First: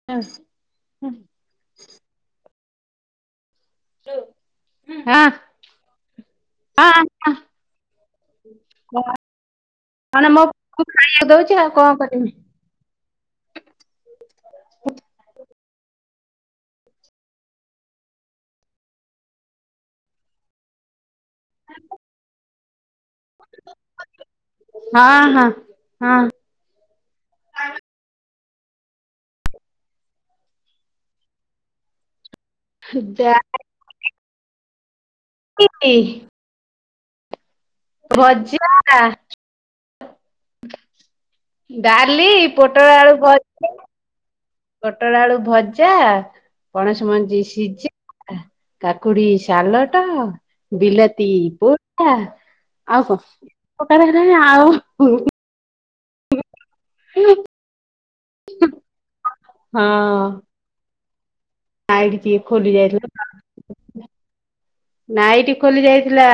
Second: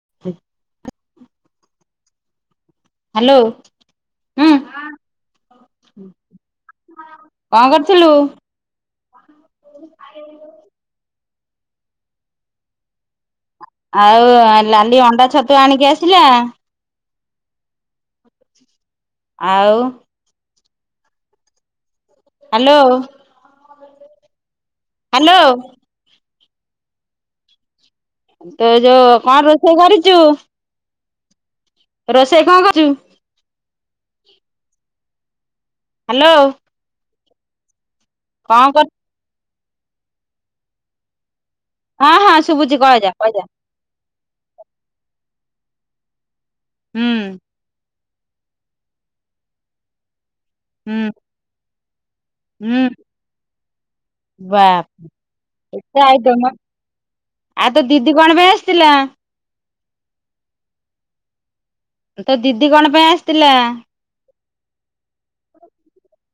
[unintelligible] Hello. ହୁଁ, କଣ କରୁଥିଲୁ? ମାନେ ମୋ ପୁଅକୁ ଖାଇବାକୁ ଦଉଛି ଆଉ କଣ କରମି। ଆଉ ଲାଲି ଅଣ୍ଡା ଛତୁଆ ଆଣିକି ଆସିଲା। ଆଉ। [unintelligible] ହ୍ୟାଲୋ। ହଁ ହ୍ୟାଲୋ ହଁ ହଁ। ତ ଏ ଯୋଉ କଣ ରୋଷେଇ କରିଛୁ? ରୋଷେଇ କଣ କରିଚୁ? ଯା। ଯାଇ ହ୍ୟାଲୋ। କଣ ଭଜା କର ନା। ହଁ ଡାଲି ହଁ ଶୁଭୁଛି ପୋଟଳ କହିଯା ଆଳୁ କହିଯା ଭଜା। ପୋଟୋଲୋ ଆଳୁ ଭଜା ହୁଁ ପଣସ ମଞ୍ଜି ସିଝା। କାକୁଡି ସାାଲଟ ହୁଁ ବିଲାତି ବୋଟା। ହୁଁ ଆଉ କଣ ପ୍ରକାରେ ହେଲାଣି ବାପ୍ ଆଉ। ଏତେ ଆଇଟମ ଆଉ ତୋ ଦିଦି କଣ ପାଇଁ ଆସିଥିଲା? ହଁ। ନାଇଟି ତୋ ଟିକେ ଦିଦି ଖୋଲି କଣ ପାଇଁ ଆସିଥିଲା? ଯାଇଥିଲା। ନାଇଟି ଖୋଲି ଯାଇଥିଲା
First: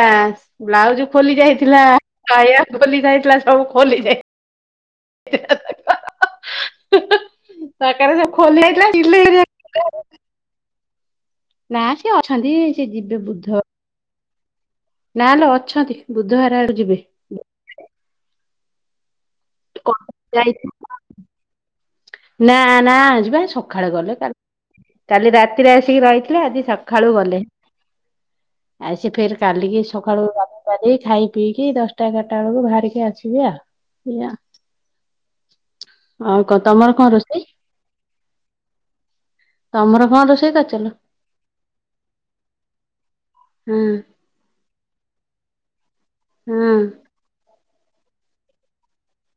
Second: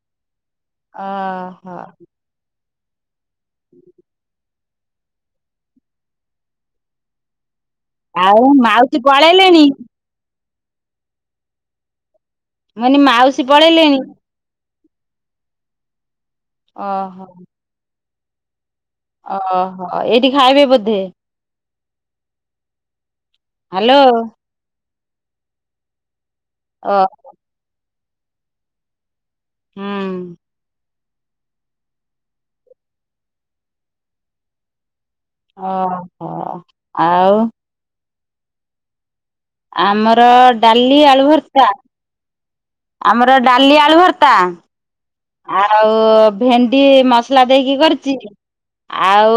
ବ୍ଲାଉଜ ଖୋଲି ଓହୋ ଯାଇଥିଲା। ସାୟା ଖୋଲି ଯାଇଥିଲା ସବୁ ଖୋଲି ଯାଇ ଆଉ ମାଉସୀ ପଳେଇଲେଣି? [inaudible] ନା ସେ ଅଛନ୍ତି ମୁଁ ସେ କହିନି ଯିବେ ମାଉସୀ ବୁଧ ପଳେଇଲେଣି ନାଲୋ ଅଛନ୍ତି ବୁଧବାର ଆଡୁ ଯିବେ। ହଁ ଓହୋ ଏଇଠି ଯାଇ ଖାଇବେ ବୋଧେ? ନା ନା ଆ ଯିବା ସକାଳେ ହ୍ୟାଲୋ ଗଲେ କାଲି ରାତିରେ ଆସିକି ରହିଥିଲେ ଆଜି ଓ ସକାଳୁ ଗଲେ ଆସି ଫେର କାଲିକି ସକାଳୁ ହୁଁ। ଗାଧେଇ ପାଧେଇ ଖାଇ ପିଇକି ଦଶଟା ଏଗାରଟା ବେଳକୁ ବାହାରିକି ଆସିବି ଆଉ। ଓହୋ। ଆଉ କଣ ତମର କଣ ଆଉ ରୋଷେଇ? ତମର କଣ ଆମର ରୋଷେଇ କରିଚ ଲୋ? ଡାଲି ଆଳୁ ଭର୍ତା। ଆମର ହଁ ଡାଲି ଆଳୁ ଭର୍ତା। ଆଉ ହଁ ଭେଣ୍ଡି ମସଲା ଦେଇକି କରିଛି ଆଉ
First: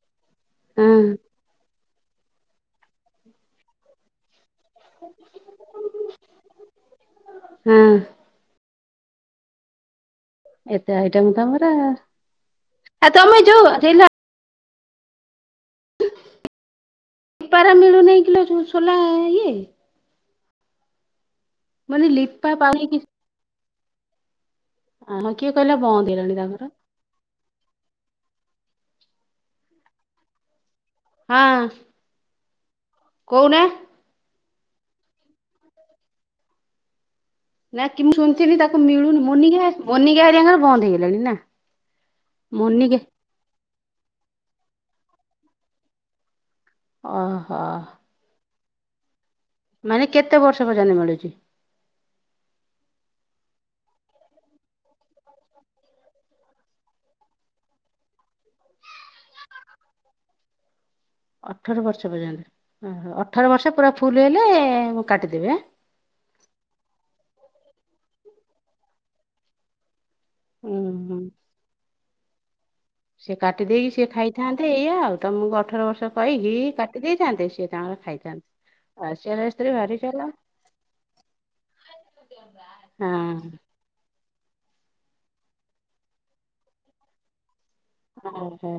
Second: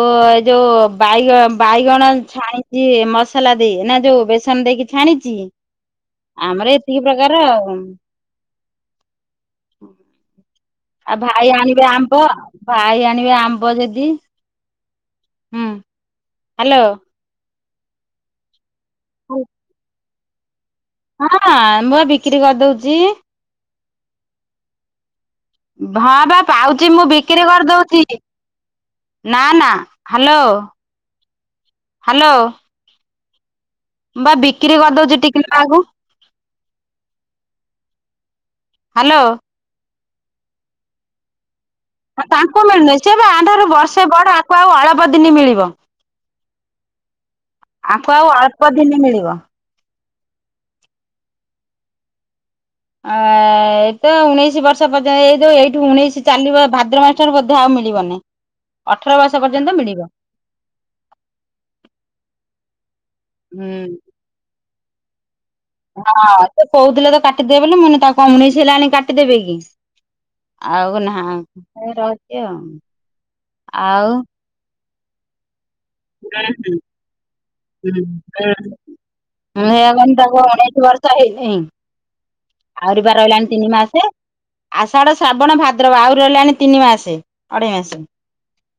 ଯୋଉ ହଁ ବାଇଗଣ ବାଇଗଣ ଛାଣିଛି ମସଲା ଦେଇ ନା ଯୋଉ ବେସନ ଦେଇକି। ଛାଣିଚି ଆମର ଏତିକି ପ୍ରକାର ଆଉ। ହଁ ଏତେ ଆଉ ଆଇଟମ ଭାଇ ତମର ଆଣିବେ ଆମ୍ବ ଭାଇ ଆଉ ଆଣିବେ ତମେ ଆମ୍ବ ଯୋଉ ଯଦି ହ ହ୍ୟାଲୋ। ପେପାରା ମିଳୁନାହିଁ କିଲ ସୋଲା ଇଏ ନା ନା ଆମ୍ବ ମାନେ ବିକ୍ରି ଲିପା ପାଉନି କରିଦଉଛି। ଆ ହଁ କିଏ କହିଲେ ବନ୍ଦ ହେଇଲାଣି ତାଙ୍କର। ବିକିରି କରିଦଉଛି ନା ନା ହ୍ୟାଲୋ ହଁ। ହ୍ୟାଲୋ। କୋଉଟା। ବା ବିକ୍ରି କରିଦଉଛି ଟିକି ମା କୁ। ନା କି ମୁଁ ଶୁଣିଥିଲି ତାକୁ ହାଲୋ ମିଳୁନି ମୁନି ଗାଁ ମନିକା ହେରାଙ୍କର ବନ୍ଦ ହେଇଗଲାଣି ନା ତାଙ୍କୁ ମୋନିକା ମିଳୁନିଇ ସେବା ଆମ ଠାରୁ ବର୍ଷେ ବଡ ଆକୁ ଆଉ ଅଳପ ଦିନି ମିଳିବ। ଓହୋ। ତାଙ୍କୁ ଆଉ ଅଳ୍ପ ଦିନି ମିଳିବ। ମାନେ କେତେ ବର୍ଷ ପର୍ଯ୍ୟନ୍ତ ମିଳୁଛି? ଆ ଏ ତ ଉଣେଇଶି ବର୍ଷ ପର୍ଯ୍ୟନ୍ତ ଏଇ ଯୋଉ ଏଇଠୁ ଉଣେଇଶି ଚାଲିବ ଭାଦ୍ର ମାସଠାରୁ ବଧେ ଆଉ ମିଳିବନି। ଅଠର ବର୍ଷ ପର୍ଯ୍ୟନ୍ତ ମିଳିବ। ଅଠର ବର୍ଷ ପର୍ଯ୍ୟନ୍ତ ଅଠର ହୁଁ। ବର୍ଷ ପୁରା ଫୁଲ ହେଲେ ମୁଁ କାଟିଦେବି ଆ? ହଁ ସେ କହୁଥିଲେ ତ କାଟିଦେବେ ବୋଲି ମାନେ ତାକୁ କଣ ଉଣେଇଶି ହେଲାଣି କାଟିଦେବେ କି? ଉଁ ଆଉ ନା ହୁଁ ରହୁଛି ଆଉ ଆଉ ଥାନ୍ତେ ଏଇା ଆଉ ତମକୁ ଅଠର ବର୍ଷ ହୁଁ କହିକି ହୁଁ କାଟି ଦେଇଥାନ୍ତେ ସିଏ ତାଙ୍କର ହୁଁ ଖାଇଥାନ୍ତେ। ଆଉ ମୁଁ ସେ ହେଆ ଭାରି କହିଲି ଚାଲାକ୍ ତାକୁ ଉଣେଇଶି ବର୍ଷ ହେଇନି। ଆହୁରି ବା ରହିଲାଣି ତିନି ମାସ। ଆଷାଢ, ଶ୍ରାବଣ, ଭାଦ୍ରବ ଆଉରି ରହିଲାଣି ତିନି ମାସେ ଅଢେଇ ମାସ। ଓ ହୋ।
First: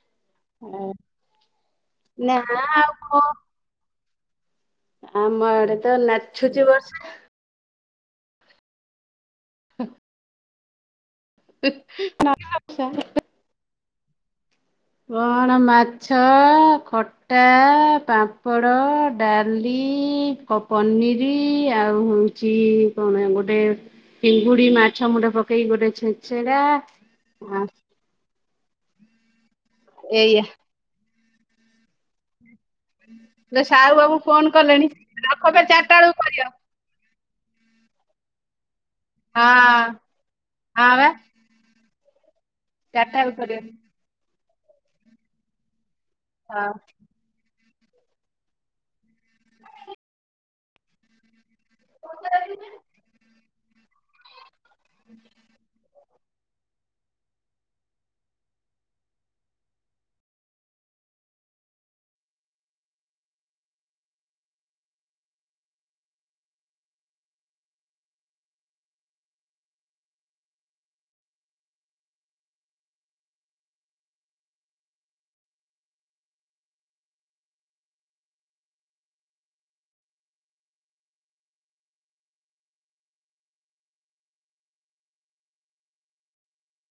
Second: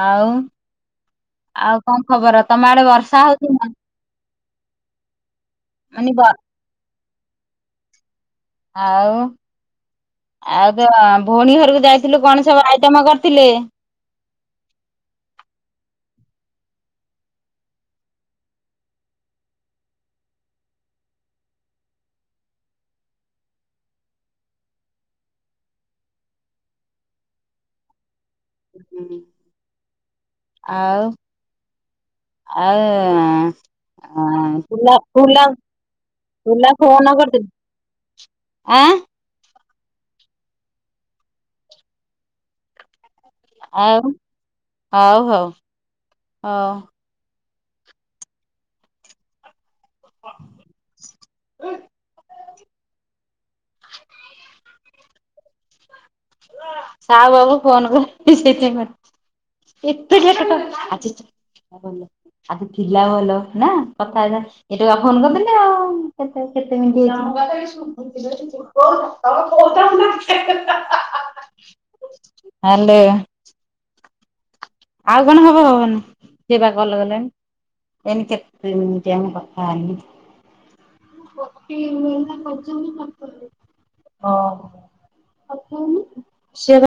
ଆଉ ହଁ। ଆଉ କଣ ଖବର ତମ ଆଡେ ବର୍ଷା କଣ ହଉଛି ନା? ଆମ ଆଡେ ତ ମାନେ ବ ନାଛୁଚି ବର୍ଷା। ଆଉ? ହୁଁ। ଆଉ ତ ଭଉଣୀ ଘରକୁ ଯାଇଥିଲୁ କଣ ସବୁ ବର୍ଷା ଆଇଟମ କରିଥିଲେ? କଣ ମାଛ ଖଟ ଖଟା, ପାମ୍ପଡ଼, ଡାଲି, ପ-ପନିର ଆଉ କଣ ଗୋଟେ ଚିଙ୍ଗୁଡି ମାଛ ମୁଣ୍ଡ ପକେଇକି ଗୋଟେ ଛେଞ୍ଚେଡା। ହଁ। ହଁ। ଏୟା। ଆଉ? ଆଉ ଲୋ ସାହୁ ବାବୁ ଆ ଫୋନ କଲେଣି ଫୁଲ ଫୁଲ ରଖବେ ଚାରିଟା ବେଳକୁ କରିବ ଫୁଲ ଫୋନ କରିଥିଲୁ, ଆଁ ହଁ ହଁ ବା। ଚାରିଟା ବେଳକୁ କରିବା। ଆଉ ହଉ ହଉ ହଉ। ହଁ ହୁଁ ହଁ ହା ସାହୁ ବାବୁ ଫୋନ କରିଛି ସେଇଥିପାଇଁ। ଏତେ [unintelligible] ଭଲ ଆଜି ଥିଲା ଭଲ ନା କଥାବାର୍ତା ଏଟୁ ଫୋନ କରିଦେଲେ ଆଉ କେ-କେତେ ମିନିଟ ହେଇ କ ହାଲୋ। ଆଉ କଣ ହବ ହବନି ସେ ବା କଲ୍ କଲେଣି। [unintelligible] କରହୁଛନ୍ତି ପତ ଓ ହୋ, ସିଏ ତ